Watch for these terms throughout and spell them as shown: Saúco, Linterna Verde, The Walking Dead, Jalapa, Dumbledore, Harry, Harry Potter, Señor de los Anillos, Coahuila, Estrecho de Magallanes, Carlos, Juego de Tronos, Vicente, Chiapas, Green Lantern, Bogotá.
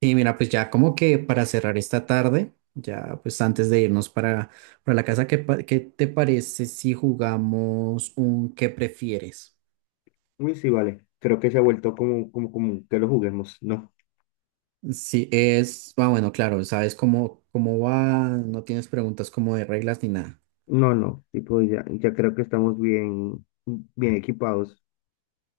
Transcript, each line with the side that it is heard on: right: Y mira, pues ya como que para cerrar esta tarde, ya pues antes de irnos para la casa. ¿Qué te parece si jugamos un qué prefieres?
left: Uy, sí, vale. Creo que se ha vuelto como, como común que lo juguemos. No,
right: Sí, bueno, claro, sabes cómo va. No tienes preguntas como de reglas ni nada.
left: no, no. Tipo, ya creo que estamos bien equipados.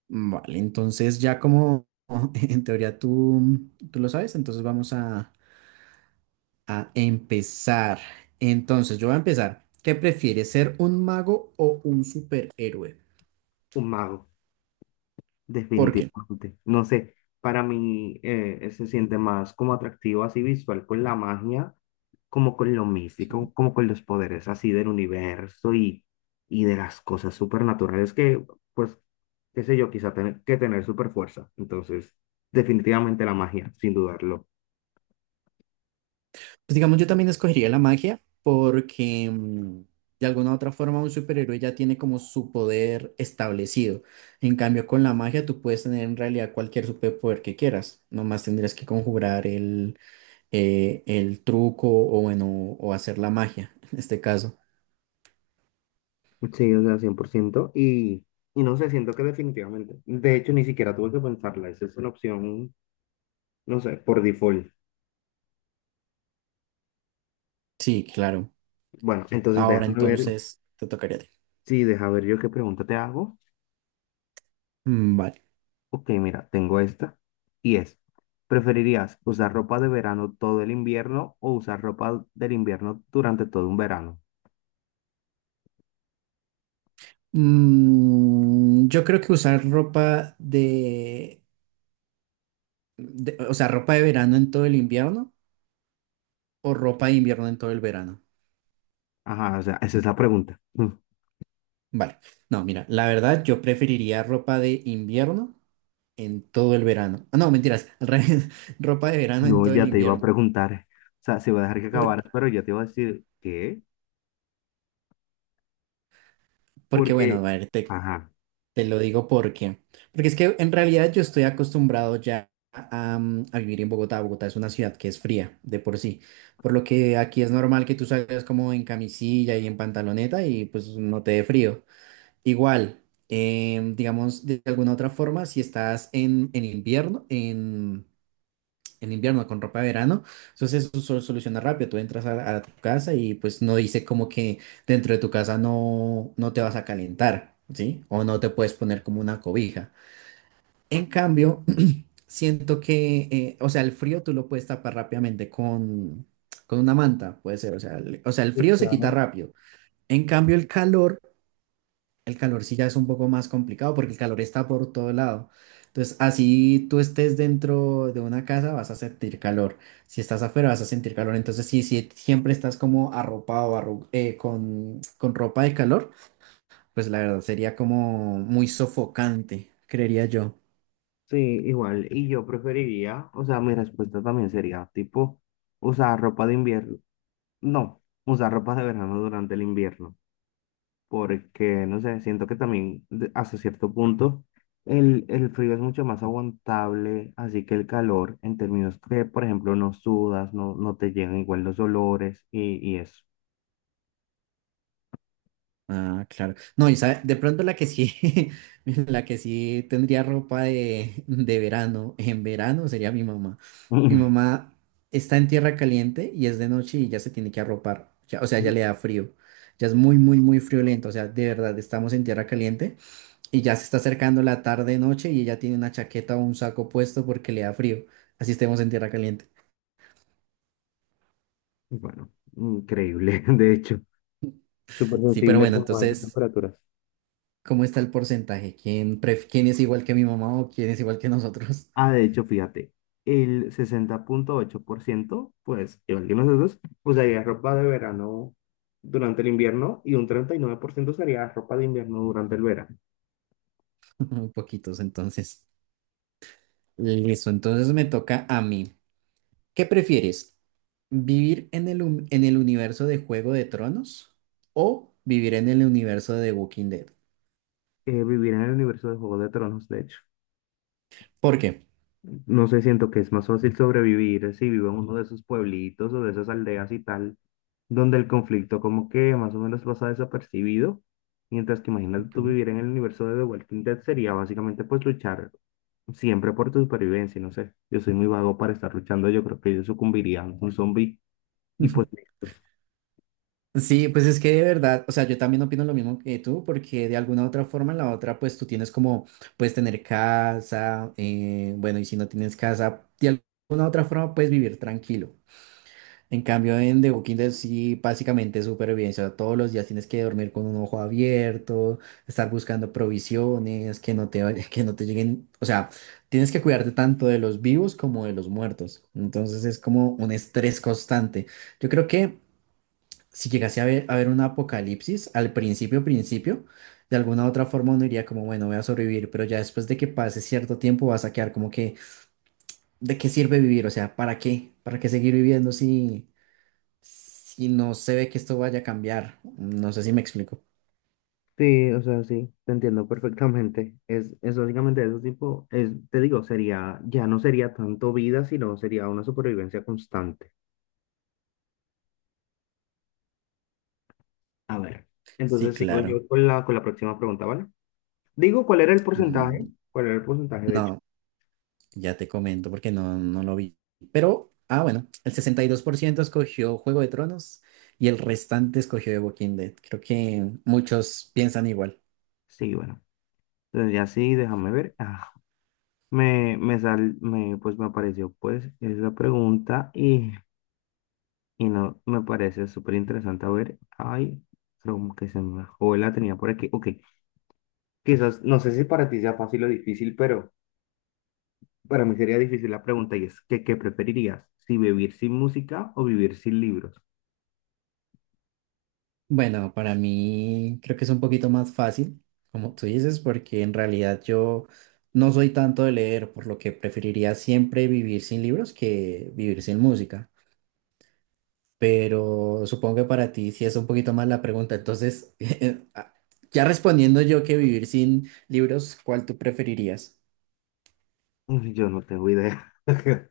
right: Vale, entonces ya como en teoría tú lo sabes, entonces vamos a empezar. Entonces yo voy a empezar. ¿Qué prefieres, ser un mago o un superhéroe?
left: Un mago,
right: ¿Por qué?
left: definitivamente. No sé, para mí se siente más como atractivo, así visual, con la magia, como con lo
right: Sí.
left: místico, como con los poderes así del universo y de las cosas supernaturales que, pues, qué sé yo, quizá tener que tener super fuerza. Entonces, definitivamente la magia, sin dudarlo.
right: Pues digamos, yo también escogería la magia porque de alguna u otra forma un superhéroe ya tiene como su poder establecido. En cambio, con la magia tú puedes tener en realidad cualquier superpoder que quieras. Nomás tendrías que conjurar el truco o bueno, o hacer la magia en este caso.
left: Sí, o sea, 100%. Y no sé, siento que definitivamente. De hecho, ni siquiera tuve que pensarla. Esa es una opción, no sé, por default.
right: Sí, claro.
left: Bueno, sí, entonces
right: Ahora
left: déjame ver.
right: entonces te tocaría a ti.
left: Sí, deja ver yo qué pregunta te hago.
right: Mm, vale.
left: Ok, mira, tengo esta. Y es, ¿preferirías usar ropa de verano todo el invierno o usar ropa del invierno durante todo un verano?
right: Yo creo que usar ropa o sea, ropa de verano en todo el invierno o ropa de invierno en todo el verano.
left: Ajá, o sea, esa es la pregunta.
right: Vale. No, mira, la verdad yo preferiría ropa de invierno en todo el verano. Ah, no, mentiras, al revés, ropa de verano en
left: No,
right: todo el
left: ya te iba a
right: invierno.
left: preguntar. O sea, se va a dejar que
right: Por-
left: acabaras, pero ya te iba a decir, ¿qué?
right: porque bueno, a
left: Porque,
right: ver, te,
left: ajá.
right: te lo digo porque es que en realidad yo estoy acostumbrado ya a vivir en Bogotá. Bogotá es una ciudad que es fría de por sí. Por lo que aquí es normal que tú salgas como en camisilla y en pantaloneta y pues no te dé frío. Igual, digamos, de alguna otra forma, si estás en invierno, en invierno con ropa de verano, entonces eso se soluciona rápido. Tú entras a tu casa y pues no dice como que dentro de tu casa no te vas a calentar, ¿sí? O no te puedes poner como una cobija. En cambio, siento que, o sea, el frío tú lo puedes tapar rápidamente con, una manta, puede ser. O sea, o sea, el
left: Sí,
right: frío se quita
left: claro.
right: rápido. En cambio, el calor. El calor sí ya es un poco más complicado porque el calor está por todo lado. Entonces, así tú estés dentro de una casa, vas a sentir calor. Si estás afuera, vas a sentir calor. Entonces, si siempre estás como arropado, con ropa de calor, pues la verdad sería como muy sofocante, creería yo.
left: Sí, igual. Y yo preferiría, o sea, mi respuesta también sería, tipo, usar ropa de invierno. No, usar ropa de verano durante el invierno. Porque, no sé, siento que también de- hasta cierto punto el frío es mucho más aguantable, así que el calor, en términos que, por ejemplo, no sudas, no, no te llegan igual los olores y eso.
right: Ah, claro. No, y sabe, de pronto la que sí, la que sí tendría ropa de verano, en verano sería mi mamá. Mi mamá está en tierra caliente y es de noche y ya se tiene que arropar. O sea, ya le da frío. Ya es muy, muy, muy friolento. O sea, de verdad, estamos en tierra caliente y ya se está acercando la tarde, noche y ella tiene una chaqueta o un saco puesto porque le da frío. Así estemos en tierra caliente.
left: Y bueno, increíble, de hecho, súper
right: Sí, pero
left: sensible
right: bueno,
left: como a estas
right: entonces,
left: temperaturas.
right: ¿cómo está el porcentaje? ¿Quién es igual que mi mamá o quién es igual que nosotros?
left: Ah, de hecho, fíjate, el 60,8%, pues, igual que nosotros, usaría ropa de verano durante el invierno y un 39% usaría ropa de invierno durante el verano.
right: Muy poquitos, entonces. Listo, entonces me toca a mí. ¿Qué prefieres? ¿Vivir en el universo de Juego de Tronos o vivir en el universo de The Walking Dead?
left: Vivir en el universo de Juego de Tronos, de hecho.
right: ¿Por qué?
left: No sé, siento que es más fácil sobrevivir si vivo en uno de esos pueblitos o de esas aldeas y tal, donde el conflicto como que más o menos pasa desapercibido, mientras que imagínate tú
right: Ujú.
left: vivir en el universo de The Walking Dead sería básicamente pues luchar siempre por tu supervivencia, no sé. Yo soy muy vago para estar luchando. Yo creo que yo sucumbiría a un zombie y pues listo.
right: Sí, pues es que de verdad, o sea, yo también opino lo mismo que tú, porque de alguna u otra forma, en la otra, pues tú tienes como, puedes tener casa, bueno, y si no tienes casa, de alguna u otra forma puedes vivir tranquilo. En cambio, en The Walking Dead sí, básicamente es supervivencia. Todos los días tienes que dormir con un ojo abierto, estar buscando provisiones, que no te, vaya- que no te lleguen. O sea, tienes que cuidarte tanto de los vivos como de los muertos. Entonces es como un estrés constante. Yo creo que si llegase a ver a haber un apocalipsis, al principio, principio, de alguna u otra forma uno diría como, bueno, voy a sobrevivir, pero ya después de que pase cierto tiempo vas a quedar como que, ¿de qué sirve vivir? O sea, ¿para qué? ¿Para qué seguir viviendo si no se ve que esto vaya a cambiar, no sé si me explico.
left: Sí, o sea, sí, te entiendo perfectamente. Es básicamente eso tipo, es, te digo, sería, ya no sería tanto vida, sino sería una supervivencia constante. A ver,
right: Sí,
left: entonces sigo
right: claro.
left: yo con la próxima pregunta, ¿vale? Digo, ¿cuál era el porcentaje?
right: Mm,
left: ¿Cuál era el porcentaje, de hecho?
right: No, ya te comento porque no lo vi. Pero, ah, bueno, el 62% escogió Juego de Tronos y el restante escogió The Walking Dead. Creo que muchos piensan igual.
left: Sí, bueno. Entonces ya sí, déjame ver. Ah, me sal, me, pues me apareció pues esa pregunta. Y no, me parece súper interesante. A ver, ay, creo que se me bajó, la tenía por aquí. Ok, quizás, no sé si para ti sea fácil o difícil, pero para mí sería difícil la pregunta y es, ¿qué, qué preferirías? ¿Si ¿vivir sin música o vivir sin libros?
right: Bueno, para mí creo que es un poquito más fácil, como tú dices, porque en realidad yo no soy tanto de leer, por lo que preferiría siempre vivir sin libros que vivir sin música. Pero supongo que para ti sí es un poquito más la pregunta. Entonces, ah, ya respondiendo yo que vivir sin libros, ¿cuál tú preferirías?
left: Uy, yo no tengo idea.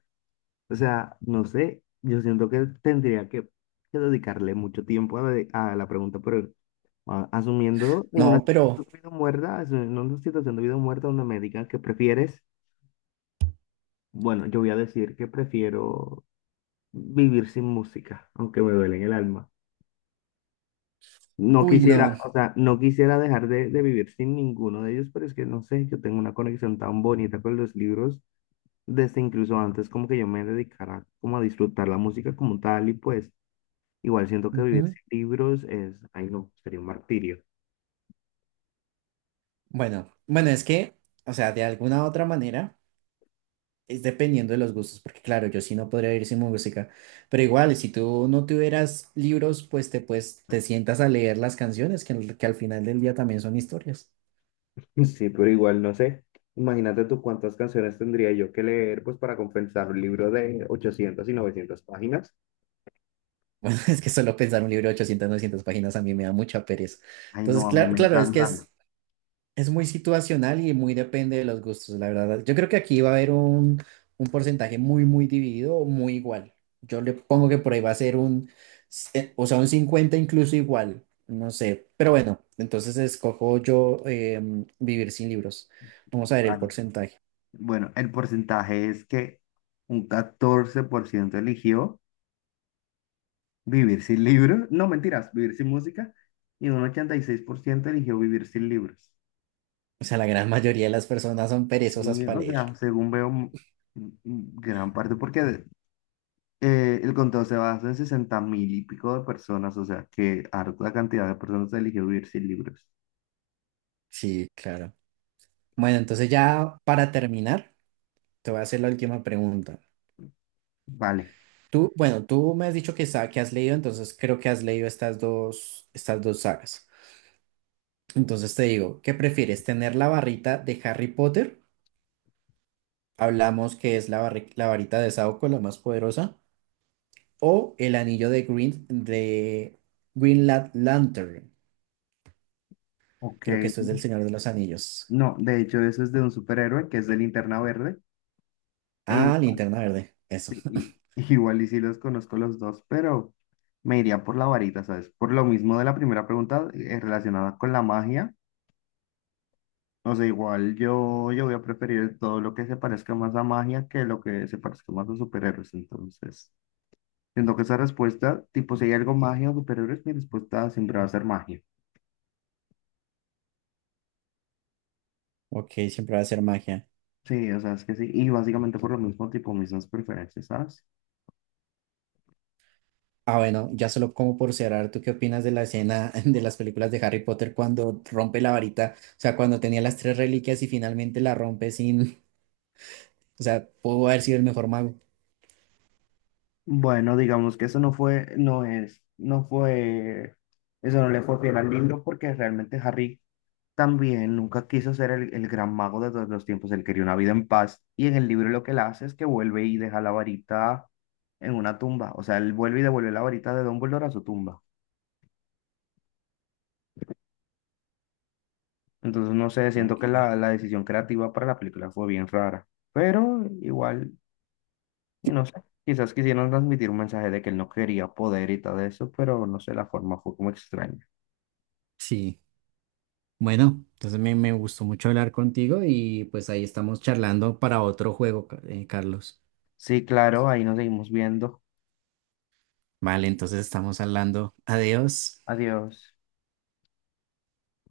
left: O sea, no sé, yo siento que tendría que dedicarle mucho tiempo a, de- a la pregunta, pero a- asumiendo en una
right: No, pero,
left: situación de vida o muerta, asumiendo en una situación de vida o muerta donde me digan que prefieres, bueno, yo voy a decir que prefiero vivir sin música, aunque me duele en el alma. No
right: uy, no.
left: quisiera, o sea, no quisiera dejar de vivir sin ninguno de ellos, pero es que no sé, yo tengo una conexión tan bonita con los libros, desde incluso antes como que yo me dedicara como a disfrutar la música como tal y pues igual siento que vivir
right: Ujú.
left: sin libros es, ay no, sería un martirio.
right: Bueno, bueno, es que, o sea, de alguna u otra manera, es dependiendo de los gustos, porque claro, yo sí no podría vivir sin música, pero igual, si tú no tuvieras libros, pues te sientas a leer las canciones, que al final del día también son historias.
left: Sí, pero igual no sé. Imagínate tú cuántas canciones tendría yo que leer pues para compensar un libro de 800 y 900 páginas.
right: Bueno, es que solo pensar un libro de 800, 900 páginas a mí me da mucha pereza.
left: Ay,
right: Entonces,
left: no, a mí
right: claro,
left: me
right: claro, es que
left: encantan.
right: es muy situacional y muy depende de los gustos, la verdad. Yo creo que aquí va a haber un porcentaje muy, muy dividido o muy igual. Yo le pongo que por ahí va a ser un, se- o sea, un 50 incluso igual, no sé. Pero bueno, entonces escojo yo vivir sin libros. Vamos a ver el porcentaje.
left: Bueno, el porcentaje es que un 14% eligió vivir sin libros, no mentiras, vivir sin música, y un 86% eligió vivir sin libros.
right: O sea, la gran mayoría de las personas son perezosas
left: Sí,
right: para
left: o
right: leer.
left: sea, según veo, m- m- gran parte, porque de- el conteo se basa en 60.000 y pico de personas, o sea, que harta cantidad de personas eligió vivir sin libros.
right: Sí, claro. Bueno, entonces ya para terminar. Te voy a hacer la última pregunta.
left: Vale,
right: Tú, bueno, tú me has dicho que has leído, entonces creo que has leído estas dos sagas. Entonces te digo, ¿qué prefieres? ¿Tener la barrita de Harry Potter? Hablamos que es la varita de Saúco, la más poderosa. ¿O el anillo de Green Lantern?
left: ok.
right: Creo que esto es del Señor de los Anillos.
left: No, de hecho, eso es de un superhéroe que es de Linterna Verde. E
right: Ah,
left: igual.
right: Linterna Verde. Eso.
left: Sí, y- igual y sí los conozco los dos, pero me iría por la varita, ¿sabes? Por lo mismo de la primera pregunta, relacionada con la magia. O sea, igual yo voy a preferir todo lo que se parezca más a magia que lo que se parezca más a superhéroes. Entonces, siento que esa respuesta, tipo, si hay algo magia o superhéroes, mi respuesta siempre va a ser magia.
right: Ok, siempre va a ser magia.
left: Sí, o sea, es que sí. Y básicamente por lo mismo, tipo, mismas preferencias, ¿sabes?
right: Ah, bueno, ya solo como por cerrar, ¿tú qué opinas de la escena de las películas de Harry Potter cuando rompe la varita? O sea, cuando tenía las tres reliquias y finalmente la rompe sin, o sea, pudo haber sido el mejor mago.
left: Bueno, digamos que eso no fue, no es, no fue, eso no le fue fiel al libro porque realmente Harry también nunca quiso ser el gran mago de todos los tiempos, él quería una vida en paz y en el libro lo que él hace es que vuelve y deja la varita en una tumba, o sea, él vuelve y devuelve la varita de Dumbledore a su tumba. Entonces, no sé, siento que
right: Okay.
left: la decisión creativa para la película fue bien rara, pero igual, y no sé, quizás quisieron transmitir un mensaje de que él no quería poder y todo eso, pero no sé, la forma fue como extraña.
right: Sí, bueno, entonces me gustó mucho hablar contigo y pues ahí estamos charlando para otro juego, Carlos.
left: Sí, claro, ahí nos seguimos viendo.
right: Vale, entonces estamos hablando. Adiós.
left: Adiós.